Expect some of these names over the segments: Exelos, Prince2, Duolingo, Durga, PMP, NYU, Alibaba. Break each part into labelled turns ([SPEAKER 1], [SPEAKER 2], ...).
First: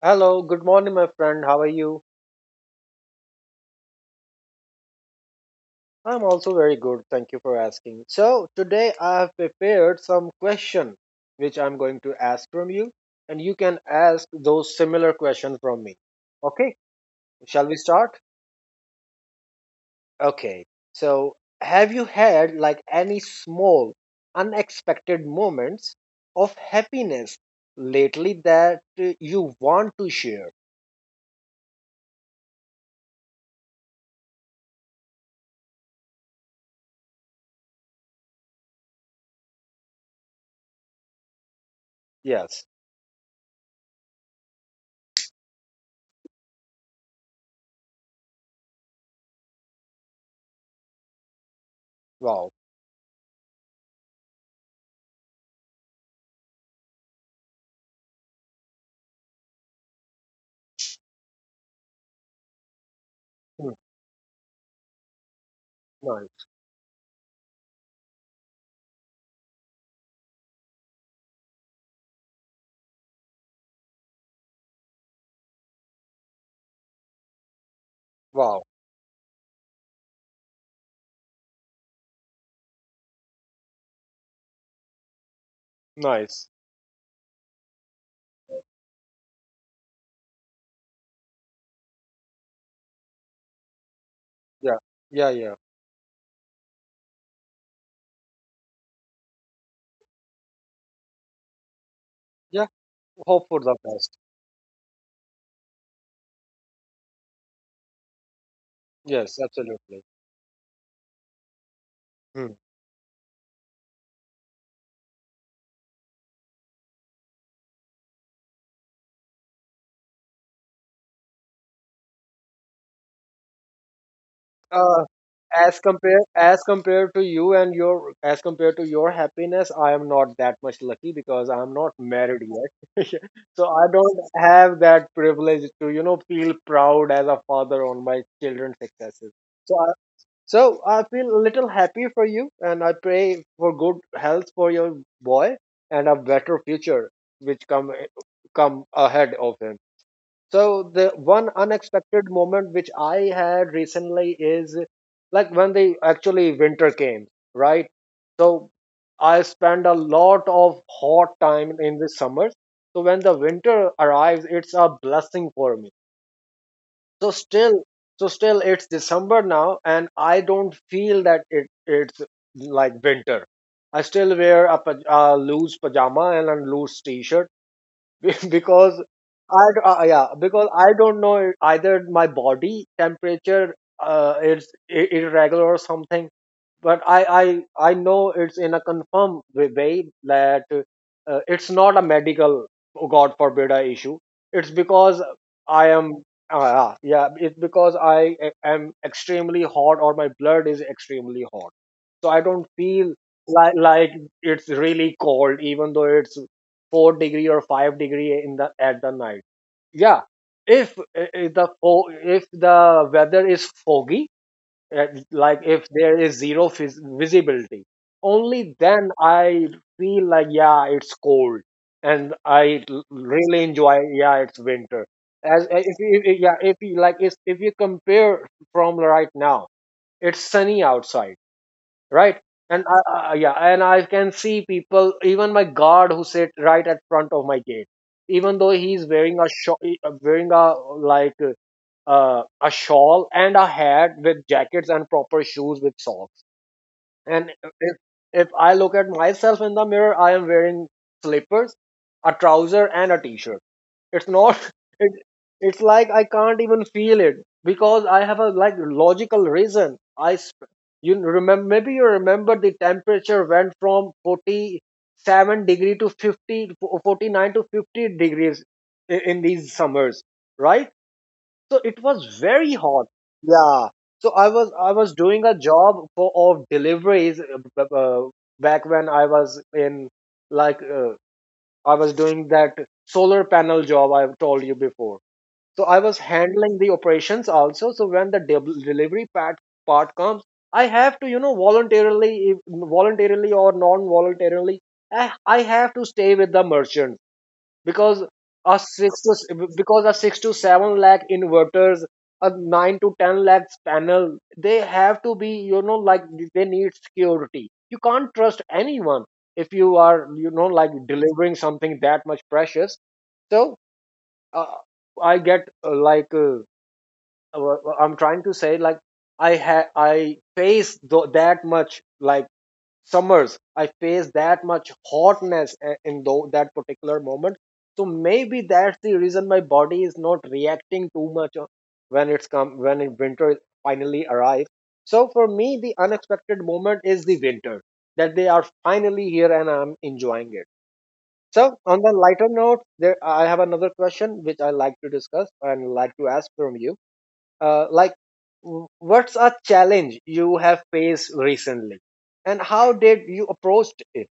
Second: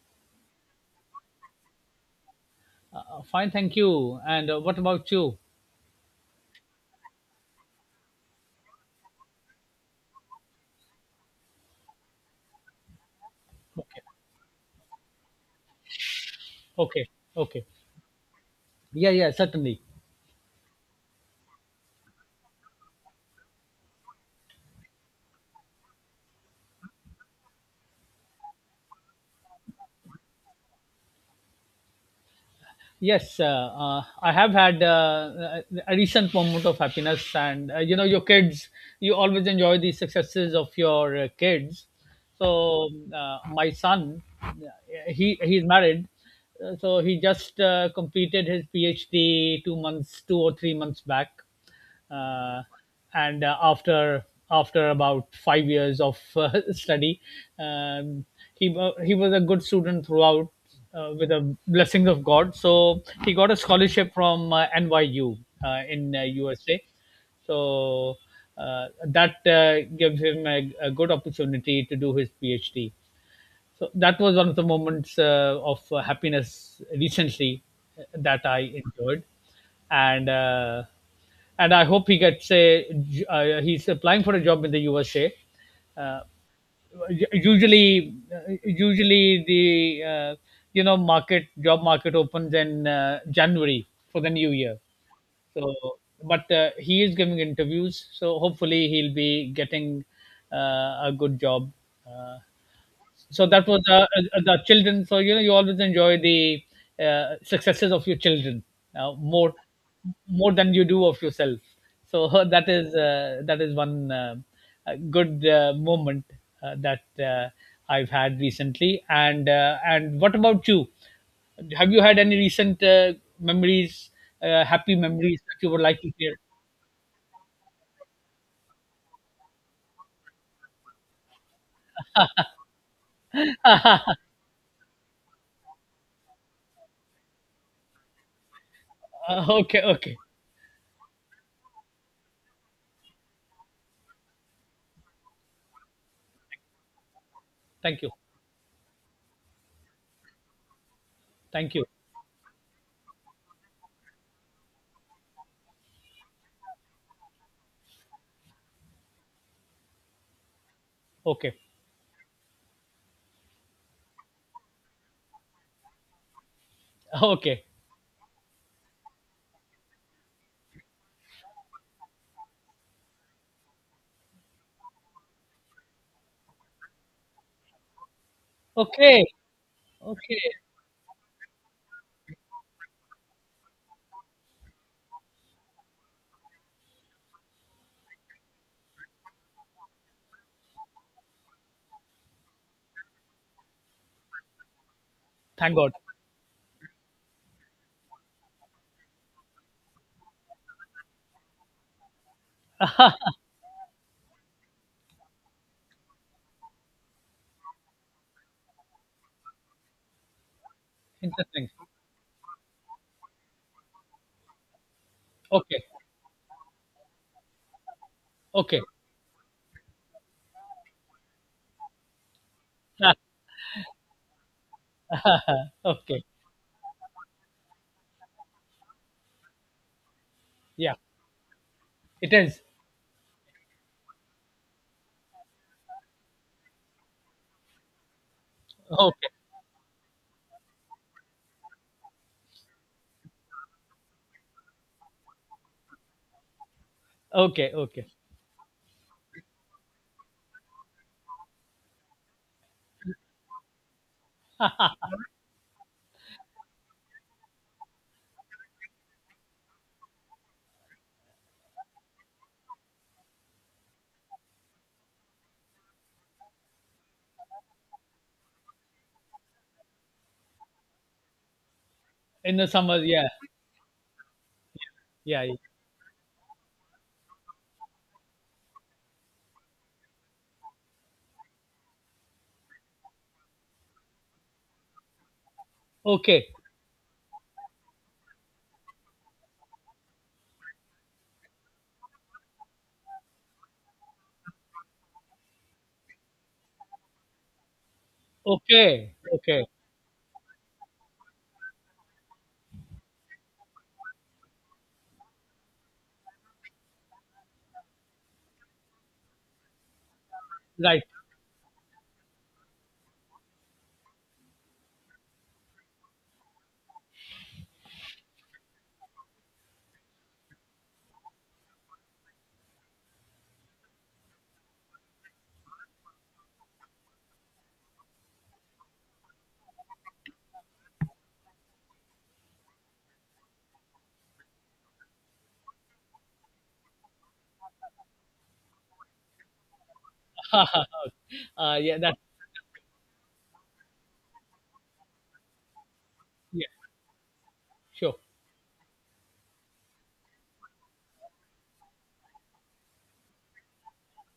[SPEAKER 1] Hello, good morning, my friend. How are you?
[SPEAKER 2] Fine, thank you. And what about you?
[SPEAKER 1] I'm also very good. Thank you for asking. So, today I have prepared some question which I'm going to ask from you, and you can
[SPEAKER 2] Okay,
[SPEAKER 1] ask those similar questions from me. Okay,
[SPEAKER 2] okay, okay.
[SPEAKER 1] shall we start?
[SPEAKER 2] Yeah, yeah, certainly.
[SPEAKER 1] Okay. So, have you had like any small, unexpected moments of happiness lately that you want to share?
[SPEAKER 2] Yes, I have had a recent moment of happiness, and your kids. You always enjoy the successes of your kids.
[SPEAKER 1] Yes.
[SPEAKER 2] So my son, he's married. So he just completed his PhD 2 months, 2 or 3 months back.
[SPEAKER 1] Wow.
[SPEAKER 2] Uh, and After about 5 years of study. um, he was a good student throughout, with the blessings of God. So he got a
[SPEAKER 1] Hmm.
[SPEAKER 2] scholarship from NYU, in
[SPEAKER 1] Nice.
[SPEAKER 2] USA. So that gives him a good opportunity to do his PhD. So that was one of the moments of happiness recently that
[SPEAKER 1] Wow.
[SPEAKER 2] I enjoyed, and uh, and I hope he gets he's applying for a job in the USA. Uh,
[SPEAKER 1] Nice.
[SPEAKER 2] Usually the uh, market, job market, opens in January for the new year.
[SPEAKER 1] Yeah. Yeah. Yeah.
[SPEAKER 2] So, but he is giving interviews, so hopefully he'll be getting a good job. Uh,
[SPEAKER 1] Yeah. Hope
[SPEAKER 2] so
[SPEAKER 1] for
[SPEAKER 2] that
[SPEAKER 1] the
[SPEAKER 2] was
[SPEAKER 1] best.
[SPEAKER 2] The children, so you know you always enjoy the successes of your children uh,
[SPEAKER 1] Yes,
[SPEAKER 2] more
[SPEAKER 1] absolutely.
[SPEAKER 2] more than you do of yourself. So
[SPEAKER 1] Hmm.
[SPEAKER 2] that is one good moment that uh, I've had recently. And and what about you? Have you had any recent memories happy
[SPEAKER 1] Uh,
[SPEAKER 2] memories that you
[SPEAKER 1] as
[SPEAKER 2] would like to
[SPEAKER 1] compared
[SPEAKER 2] share?
[SPEAKER 1] as compared to you and your as compared to your happiness, I am not that much lucky because I am not married yet. So I don't have that privilege to feel proud as a father on my children's successes. So
[SPEAKER 2] Okay,
[SPEAKER 1] I,
[SPEAKER 2] okay.
[SPEAKER 1] so I feel a little happy for you, and I pray for good health for your boy and a better future which come
[SPEAKER 2] Thank you.
[SPEAKER 1] come ahead of him. So the one
[SPEAKER 2] Thank you.
[SPEAKER 1] unexpected moment which I had recently is like when the actually winter came, right? So I spend a lot of hot
[SPEAKER 2] Okay.
[SPEAKER 1] time in the summers. So when the winter arrives, it's a blessing for me. So
[SPEAKER 2] Okay,
[SPEAKER 1] still, so still, it's December now, and I don't feel that it's like winter. I still wear a, a loose pajama and a loose t-shirt because
[SPEAKER 2] okay,
[SPEAKER 1] yeah,
[SPEAKER 2] okay.
[SPEAKER 1] because I don't know, either my body temperature is irregular or something, but I know it's in a confirmed way that it's not a medical, oh, God forbid, a issue, it's because
[SPEAKER 2] Thank
[SPEAKER 1] I
[SPEAKER 2] God.
[SPEAKER 1] am yeah, yeah, it's because I am extremely hot, or my blood is extremely hot, so I don't feel like it's really cold even though it's 4 degree or 5 degree in the at the night. Yeah, if, if the
[SPEAKER 2] Interesting.
[SPEAKER 1] fo- if the weather is foggy, uh, like
[SPEAKER 2] Okay.
[SPEAKER 1] if there is zero visibility, only
[SPEAKER 2] Okay.
[SPEAKER 1] then I feel like, yeah, it's cold, and really enjoy, yeah, it's winter. As eh, if you,
[SPEAKER 2] Okay.
[SPEAKER 1] if- yeah, if you like if you compare from right now, it's sunny
[SPEAKER 2] Yeah.
[SPEAKER 1] outside,
[SPEAKER 2] It
[SPEAKER 1] right,
[SPEAKER 2] is.
[SPEAKER 1] and yeah, and I can see people, even my guard who sit right at front of my gate, even though he's
[SPEAKER 2] Okay.
[SPEAKER 1] wearing a shawl wearing a like uh, a shawl and a hat with jackets and proper shoes with socks, and
[SPEAKER 2] Okay.
[SPEAKER 1] if,
[SPEAKER 2] Okay.
[SPEAKER 1] if I look at myself in the mirror, I am wearing slippers, a trouser and a t-shirt. It's not it, it's like I can't even feel it, because I have a like logical reason. I sp- you remember maybe you remember the temperature went from 47 degree to 49 to 50 degrees in these summers, right? So it was
[SPEAKER 2] In the
[SPEAKER 1] very
[SPEAKER 2] summer.
[SPEAKER 1] hot.
[SPEAKER 2] Yeah.
[SPEAKER 1] Yeah, so I was
[SPEAKER 2] Yeah,
[SPEAKER 1] doing a
[SPEAKER 2] yeah.
[SPEAKER 1] job for of deliveries, back when like uh, I was doing that solar panel job I've told you before. So I was
[SPEAKER 2] Okay.
[SPEAKER 1] handling the operations also. So when the delivery part comes, I have to, voluntarily, voluntarily or non-voluntarily, I have to stay with the merchant, because a
[SPEAKER 2] Okay.
[SPEAKER 1] six
[SPEAKER 2] Okay.
[SPEAKER 1] to because a 6 to 7 lakh inverters, a 9 to 10 lakhs panel, they have to be, like, they need security. You can't trust anyone if you are, like,
[SPEAKER 2] Right.
[SPEAKER 1] delivering something that much precious. So, uh, I get, I'm trying to say, like, I face that much, like, summers I face that much hotness in though that particular moment. So maybe that's the reason my body is not reacting too much when it's come when it- winter finally arrives, so for me the unexpected moment is the winter, that they are finally here and I'm enjoying it.
[SPEAKER 2] uh,
[SPEAKER 1] So,
[SPEAKER 2] yeah.
[SPEAKER 1] on the
[SPEAKER 2] That.
[SPEAKER 1] lighter note there, I have another question which I like to discuss and like to ask
[SPEAKER 2] Yeah.
[SPEAKER 1] from you. uh, like
[SPEAKER 2] Sure.
[SPEAKER 1] w- what's a challenge you have faced recently, and how did you approached it?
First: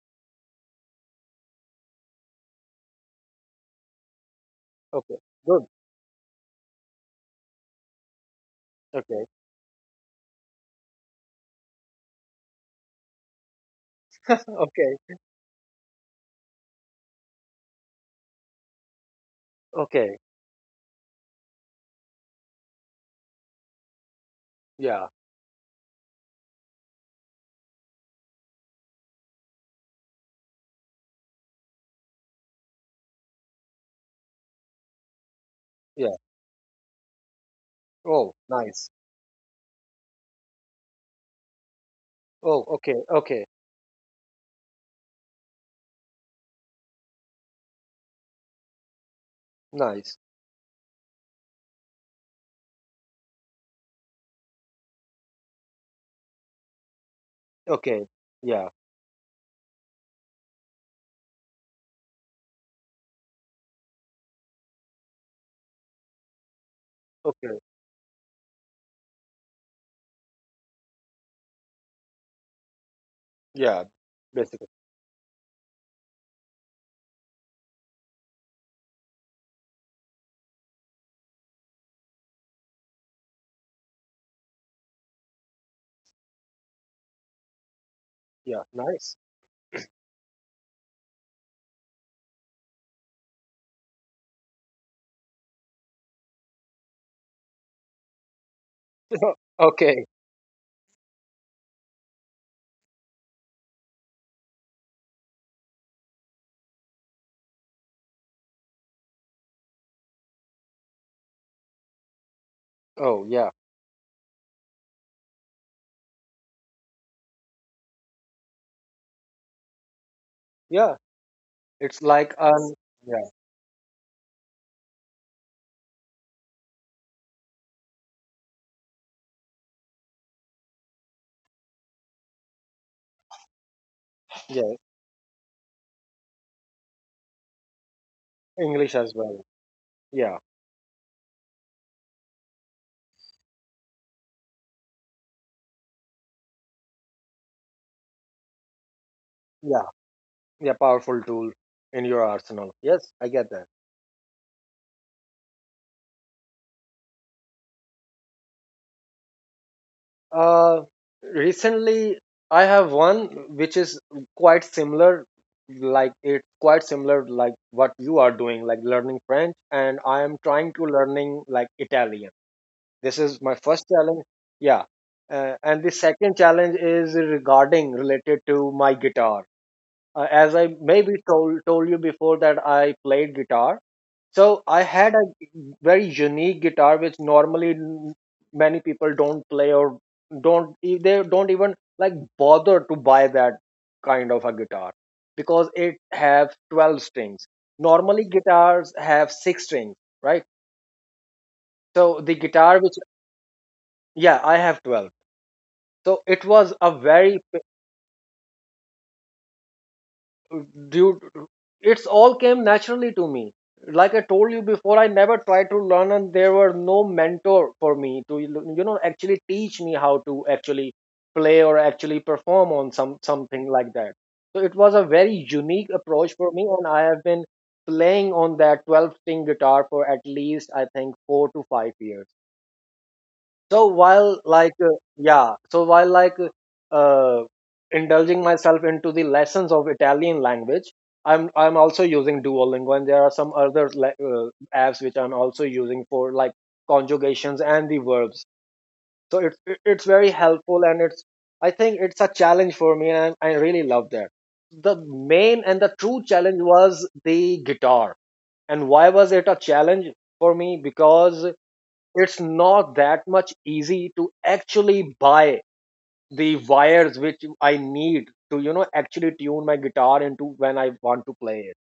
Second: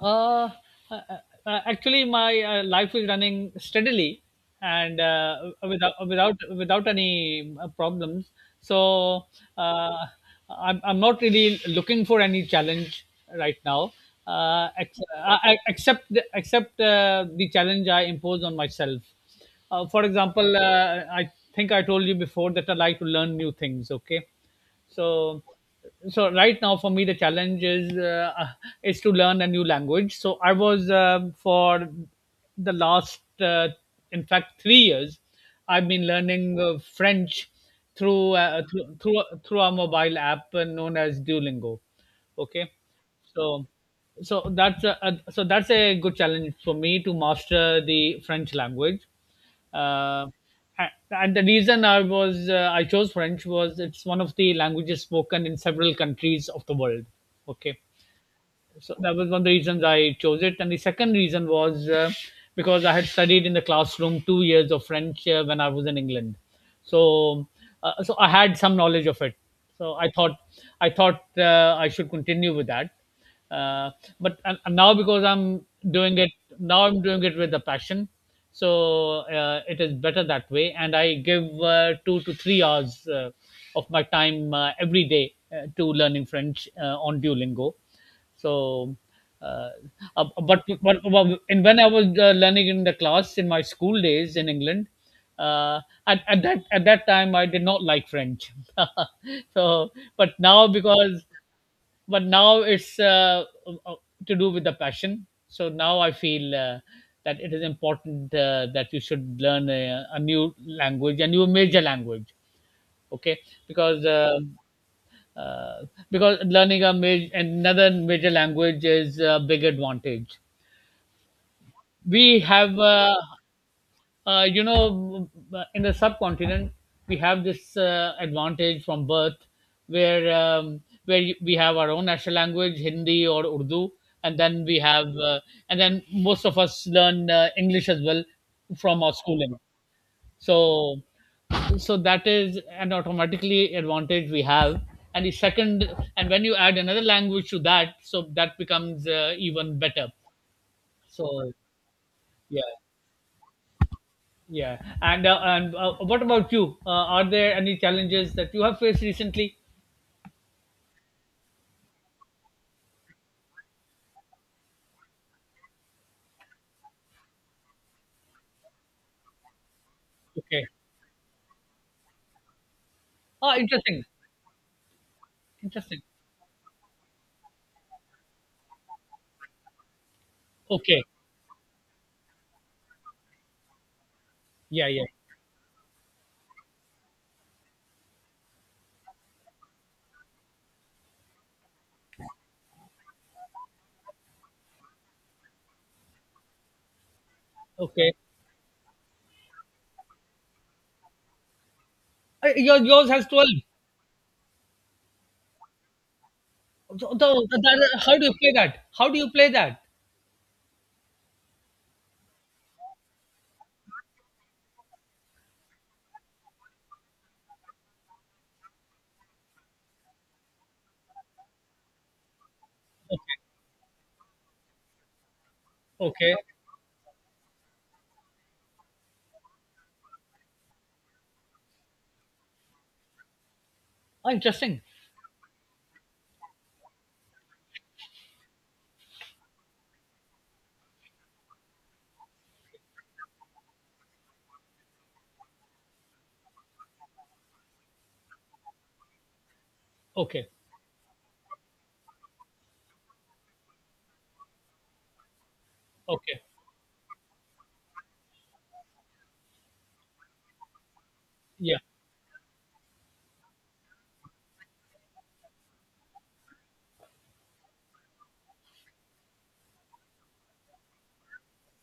[SPEAKER 2] Uh, uh, uh, Actually, my life is running steadily, and
[SPEAKER 1] Okay, good.
[SPEAKER 2] without any problems. So
[SPEAKER 1] Okay.
[SPEAKER 2] uh, I'm not really looking for any challenge right now,
[SPEAKER 1] Okay.
[SPEAKER 2] except except the challenge I impose on myself. For
[SPEAKER 1] Okay.
[SPEAKER 2] example, I think I told you before that I like to learn new things. Okay,
[SPEAKER 1] Yeah.
[SPEAKER 2] so right now for me the challenge is is to learn a new language. So I was for the last in fact 3 years I've been
[SPEAKER 1] Yeah.
[SPEAKER 2] learning French through,
[SPEAKER 1] Oh, nice.
[SPEAKER 2] through a mobile app known as Duolingo.
[SPEAKER 1] Oh,
[SPEAKER 2] Okay,
[SPEAKER 1] okay. Okay.
[SPEAKER 2] so that's a so that's a good challenge for me to master the French language.
[SPEAKER 1] Nice.
[SPEAKER 2] uh, and the reason I was I chose French was it's one of the languages spoken in several countries of the world. Okay,
[SPEAKER 1] Okay. Yeah.
[SPEAKER 2] so that was one of the reasons I chose it. And the second reason was because I had studied in the classroom 2 years of French when I was in England, so
[SPEAKER 1] Okay.
[SPEAKER 2] so I had some knowledge of it. So I thought I should continue with that.
[SPEAKER 1] Yeah.
[SPEAKER 2] Uh, but
[SPEAKER 1] Basically,
[SPEAKER 2] and now because I'm doing it now, I'm doing it with a passion. So it is better that way, and I give 2 to 3 hours of my time every day to learning French on Duolingo.
[SPEAKER 1] yeah.
[SPEAKER 2] So,
[SPEAKER 1] Nice.
[SPEAKER 2] uh, but and when I was learning in the class in my school days in England, uh, at that time I did not like French. So,
[SPEAKER 1] Okay.
[SPEAKER 2] but now because, but now it's uh, to do with the passion. So now I feel that it is important that you should learn a new language, a new major language.
[SPEAKER 1] Oh,
[SPEAKER 2] Okay,
[SPEAKER 1] yeah,
[SPEAKER 2] because. Uh, because learning a major, another major language is a big advantage.
[SPEAKER 1] yeah, it's like,
[SPEAKER 2] We have,
[SPEAKER 1] yeah,
[SPEAKER 2] you know, in the subcontinent, we have this advantage from birth, where um, where we have our own national language, Hindi or Urdu, and then
[SPEAKER 1] yeah.
[SPEAKER 2] we have, and then most of us learn English as well
[SPEAKER 1] English
[SPEAKER 2] from
[SPEAKER 1] as
[SPEAKER 2] our
[SPEAKER 1] well.
[SPEAKER 2] schooling.
[SPEAKER 1] Yeah,
[SPEAKER 2] So that is an automatically advantage we have. And the second, and when you add another language to that, so that becomes even
[SPEAKER 1] yeah,
[SPEAKER 2] better.
[SPEAKER 1] yeah, powerful tool
[SPEAKER 2] So
[SPEAKER 1] in your
[SPEAKER 2] yeah,
[SPEAKER 1] arsenal. Yes, I get that.
[SPEAKER 2] yeah. And what about you? Are there any challenges that you have faced recently?
[SPEAKER 1] Uh, Recently, I have one which is quite similar, like it's quite similar like what you are doing, like learning French, and I am
[SPEAKER 2] Okay.
[SPEAKER 1] trying to learning like Italian. This is
[SPEAKER 2] Oh,
[SPEAKER 1] my first
[SPEAKER 2] interesting,
[SPEAKER 1] challenge. Yeah, and the
[SPEAKER 2] interesting.
[SPEAKER 1] second challenge is regarding related to my guitar. As I
[SPEAKER 2] Okay.
[SPEAKER 1] maybe told you before that I played guitar, so I
[SPEAKER 2] Yeah, yeah.
[SPEAKER 1] had a very unique guitar, which normally, many people don't play, or don't e- they don't even like bother to buy that kind of a guitar because it have 12 strings.
[SPEAKER 2] Okay.
[SPEAKER 1] Normally guitars have six strings, right? So the
[SPEAKER 2] Your,
[SPEAKER 1] guitar which
[SPEAKER 2] yours has 12?
[SPEAKER 1] Yeah, I have 12. So it was a very
[SPEAKER 2] So that, how do you play that? how do you play that
[SPEAKER 1] due It's all came naturally to me, like I told you before. I never tried to learn, and there were no mentor for me to, actually teach me how to actually play or actually perform on
[SPEAKER 2] okay.
[SPEAKER 1] something like that. So it was a very unique approach
[SPEAKER 2] Okay.
[SPEAKER 1] for me, and I have been playing on that 12 string guitar for at least I think 4 to 5 years. So
[SPEAKER 2] Oh,
[SPEAKER 1] while,
[SPEAKER 2] interesting.
[SPEAKER 1] uh, indulging myself into the lessons of Italian language, I'm also using Duolingo, and there are some other uh, apps which I'm also using for, like, conjugations and the verbs. So it's very
[SPEAKER 2] Okay.
[SPEAKER 1] helpful, and it's I think it's a challenge for me, and I really love that. The main and the true
[SPEAKER 2] Okay.
[SPEAKER 1] challenge was the guitar. And why was it a challenge for me? Because
[SPEAKER 2] Yeah.
[SPEAKER 1] it's not that much easy to actually buy the wires which I need to, actually tune my guitar into when I want to play it.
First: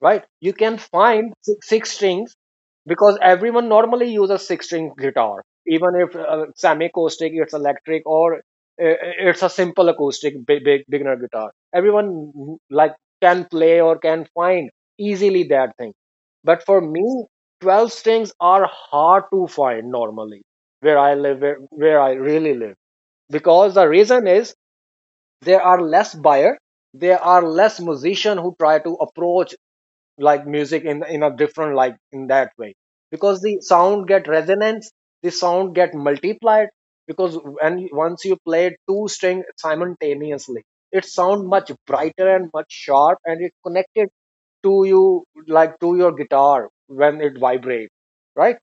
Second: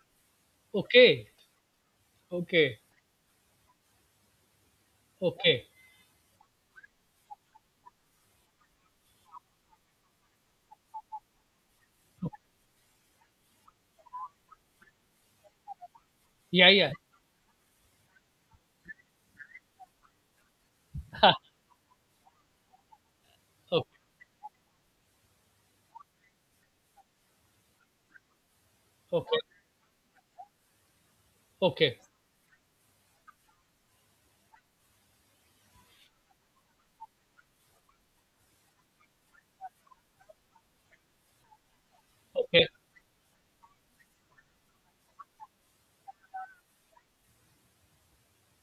[SPEAKER 1] Right? You can
[SPEAKER 2] Okay.
[SPEAKER 1] find six strings
[SPEAKER 2] Okay,
[SPEAKER 1] because everyone normally uses six string guitar,
[SPEAKER 2] okay.
[SPEAKER 1] even if, semi acoustic, it's electric, or, it's a simple acoustic, big, big beginner guitar, everyone, like, can play or can find easily that thing. But
[SPEAKER 2] Yeah,
[SPEAKER 1] for
[SPEAKER 2] yeah.
[SPEAKER 1] me, 12 strings are hard to find, normally, where I live, where I really live, because the reason is there are less buyer, there are less musician who try to
[SPEAKER 2] Okay,
[SPEAKER 1] approach, like, music in a different, like,
[SPEAKER 2] okay,
[SPEAKER 1] in that way, because the sound get resonance, the sound get multiplied, because once you play two string simultaneously, it sound much brighter and
[SPEAKER 2] okay,
[SPEAKER 1] much sharp, and it connected to you, like, to your guitar, when it vibrates, right?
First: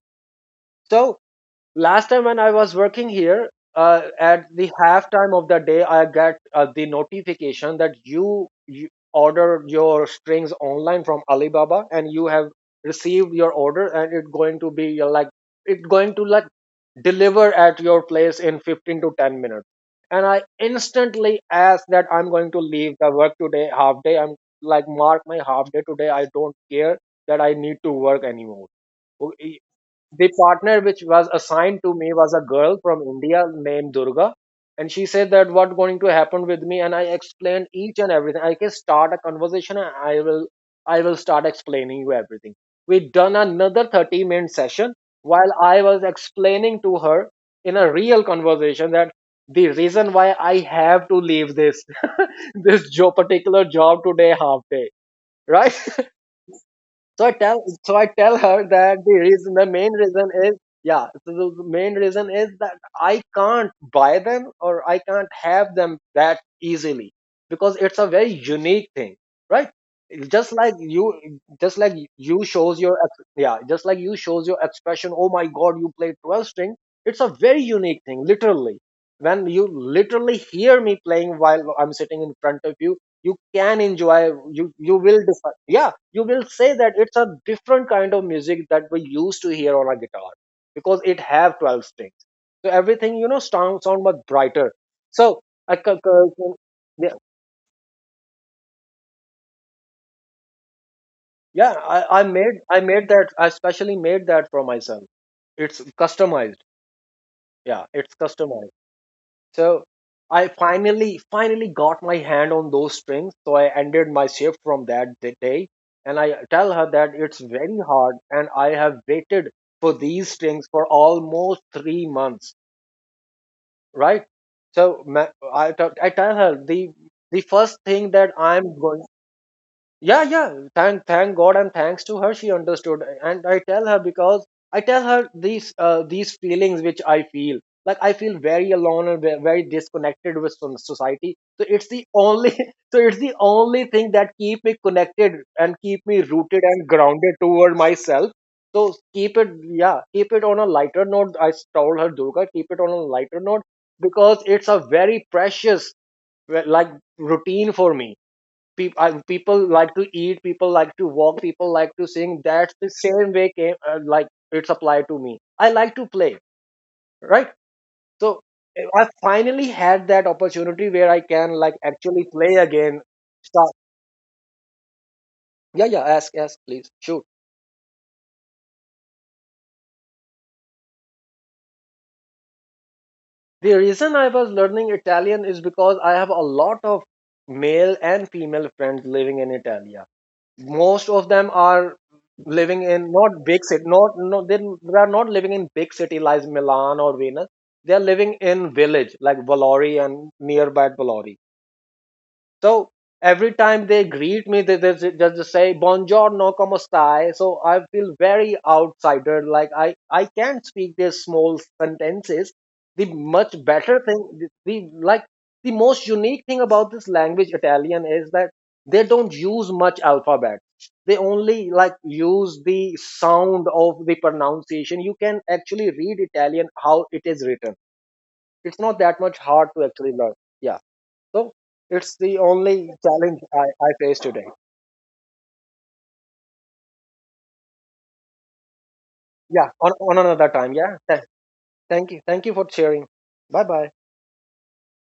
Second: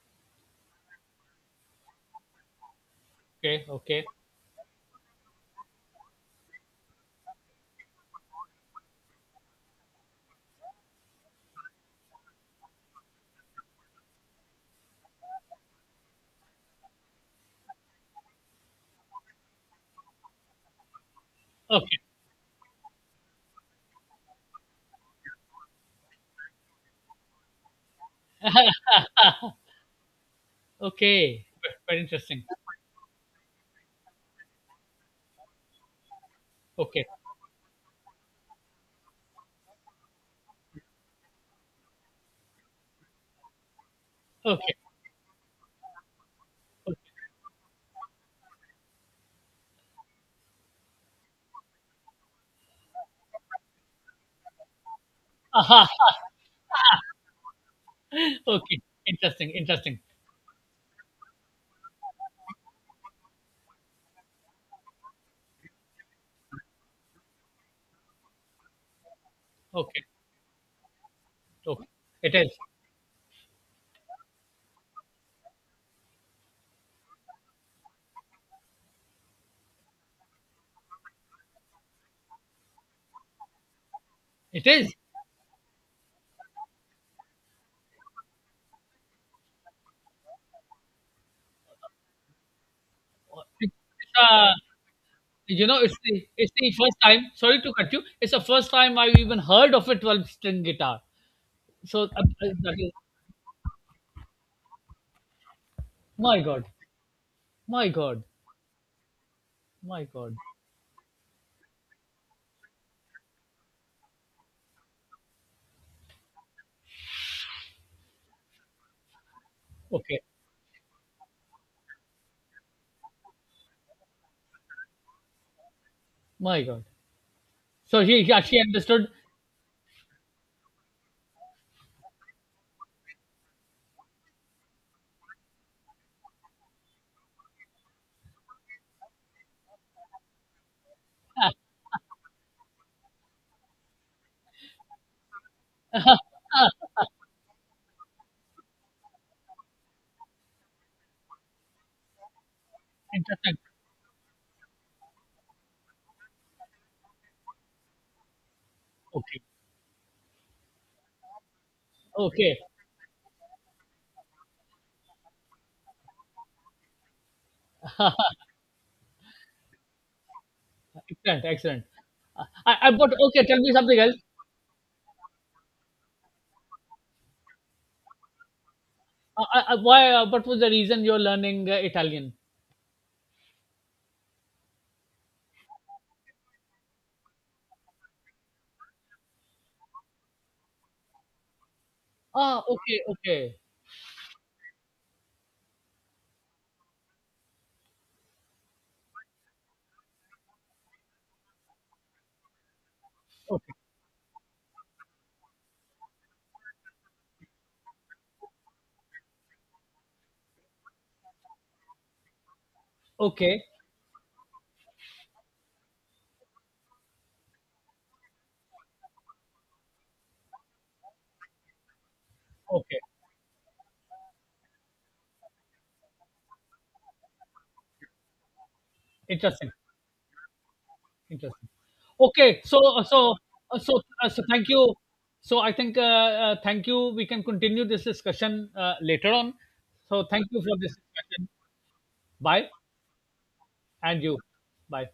[SPEAKER 1] So, last time when I was working here,
[SPEAKER 2] okay, okay, okay,
[SPEAKER 1] at the halftime of the day, I get, the notification that you order your strings online from Alibaba, and you have received your order, and it's going to be, like it's going to like deliver at your place in 15 to 10 minutes. And I instantly ask
[SPEAKER 2] okay.
[SPEAKER 1] that I'm going to leave the work today, half day. I'm like, mark my half day today. I don't care that I need to work anymore. Oh, the partner which was
[SPEAKER 2] Okay.
[SPEAKER 1] assigned to
[SPEAKER 2] Very
[SPEAKER 1] me was a
[SPEAKER 2] interesting.
[SPEAKER 1] girl from India named Durga. And she said that what going to happen with me, and I
[SPEAKER 2] Okay,
[SPEAKER 1] explained each and everything. I can start a conversation, and I will start explaining you everything. We done another 30-minute
[SPEAKER 2] okay,
[SPEAKER 1] session while I was explaining to
[SPEAKER 2] okay.
[SPEAKER 1] her in a real conversation that the reason why I have to leave this this job particular job today, half day, right?
[SPEAKER 2] Aha.
[SPEAKER 1] So I tell her
[SPEAKER 2] Okay,
[SPEAKER 1] that
[SPEAKER 2] interesting,
[SPEAKER 1] the main
[SPEAKER 2] interesting.
[SPEAKER 1] reason is, yeah, so the main reason is that I can't buy them, or I can't have them that easily, because it's a very unique thing, right?
[SPEAKER 2] Okay,
[SPEAKER 1] It's just
[SPEAKER 2] okay.
[SPEAKER 1] like
[SPEAKER 2] It
[SPEAKER 1] you
[SPEAKER 2] is,
[SPEAKER 1] shows your ex- yeah just like you shows your expression, "Oh my God, you play 12 string." It's a very unique thing, literally. When you literally hear me playing while I'm sitting in front of you, you can enjoy.
[SPEAKER 2] it
[SPEAKER 1] you
[SPEAKER 2] is.
[SPEAKER 1] you will differ. Yeah, you will say that it's a different kind of music that we used to hear on a guitar, because it have 12 strings, so everything, you know,
[SPEAKER 2] It's,
[SPEAKER 1] sound sound much
[SPEAKER 2] uh,
[SPEAKER 1] brighter. So,
[SPEAKER 2] you
[SPEAKER 1] i
[SPEAKER 2] know, it's
[SPEAKER 1] c-
[SPEAKER 2] the
[SPEAKER 1] c-
[SPEAKER 2] first
[SPEAKER 1] yeah,
[SPEAKER 2] time. Sorry to cut you. It's the first time I've even heard of a 12 string guitar.
[SPEAKER 1] yeah,
[SPEAKER 2] So
[SPEAKER 1] I, I made
[SPEAKER 2] that
[SPEAKER 1] i
[SPEAKER 2] is
[SPEAKER 1] made that i specially made that for myself. It's
[SPEAKER 2] my
[SPEAKER 1] customized.
[SPEAKER 2] God,
[SPEAKER 1] Yeah,
[SPEAKER 2] my
[SPEAKER 1] it's
[SPEAKER 2] God,
[SPEAKER 1] customized. So
[SPEAKER 2] my God.
[SPEAKER 1] I finally, finally got my hand on those strings. So I ended my shift from that day. And I tell her that it's very hard, and I have waited for
[SPEAKER 2] Okay,
[SPEAKER 1] these strings for almost 3 months, right? So, I tell her
[SPEAKER 2] my God.
[SPEAKER 1] the first
[SPEAKER 2] So
[SPEAKER 1] thing that
[SPEAKER 2] she actually
[SPEAKER 1] I'm going.
[SPEAKER 2] understood.
[SPEAKER 1] Yeah, yeah, thank God, and thanks to her, she understood, and I tell her, because I tell her, these feelings which I feel, like, I feel very alone and very disconnected with some society. So it's the only so it's the only thing that keep me connected and keep me rooted and grounded toward myself. So, keep it yeah, keep it on a lighter note. I told her, Durga, keep it on a lighter note, because it's a very precious, well, like, routine for me.
[SPEAKER 2] Okay,
[SPEAKER 1] People like to eat, people like to walk, people like to sing;
[SPEAKER 2] okay,
[SPEAKER 1] that's the same way came, like, it's applied to me. I like to play, right? So, I finally had that opportunity where I
[SPEAKER 2] excellent,
[SPEAKER 1] can, like,
[SPEAKER 2] excellent.
[SPEAKER 1] actually play
[SPEAKER 2] I
[SPEAKER 1] again.
[SPEAKER 2] but Okay, tell me
[SPEAKER 1] Start.
[SPEAKER 2] something else.
[SPEAKER 1] Yeah, yeah, ask, ask, please, shoot.
[SPEAKER 2] Why? What was the reason you're learning Italian?
[SPEAKER 1] The reason I was learning Italian is because I have a lot of male and female friends living in Italy. Most of them are
[SPEAKER 2] Ah,
[SPEAKER 1] living
[SPEAKER 2] okay,
[SPEAKER 1] in not
[SPEAKER 2] okay,
[SPEAKER 1] big city, not, no, they are not living in big city like Milan or Venus. They are living in village like Valori and nearby Valori. So every
[SPEAKER 2] okay,
[SPEAKER 1] time they greet me, they just say, "Buongiorno, come stai?" So I feel very outsider. Like I can't speak their small sentences. The much
[SPEAKER 2] okay,
[SPEAKER 1] better thing, the most unique thing about this language Italian is that they don't use much alphabet. They only, like, use the
[SPEAKER 2] okay.
[SPEAKER 1] sound of the pronunciation. You can actually read Italian how it is written. It's not that much hard
[SPEAKER 2] Interesting,
[SPEAKER 1] to actually learn. Yeah. So
[SPEAKER 2] interesting.
[SPEAKER 1] it's the
[SPEAKER 2] Okay, so
[SPEAKER 1] only challenge I, I face
[SPEAKER 2] so
[SPEAKER 1] today.
[SPEAKER 2] thank you. So I think thank you. We can continue this discussion later on.
[SPEAKER 1] Yeah, on
[SPEAKER 2] So thank
[SPEAKER 1] another
[SPEAKER 2] you
[SPEAKER 1] time.
[SPEAKER 2] for this
[SPEAKER 1] Yeah.
[SPEAKER 2] discussion.
[SPEAKER 1] Thank you. Thank you for
[SPEAKER 2] Bye,
[SPEAKER 1] sharing. Bye bye.
[SPEAKER 2] and you. Bye.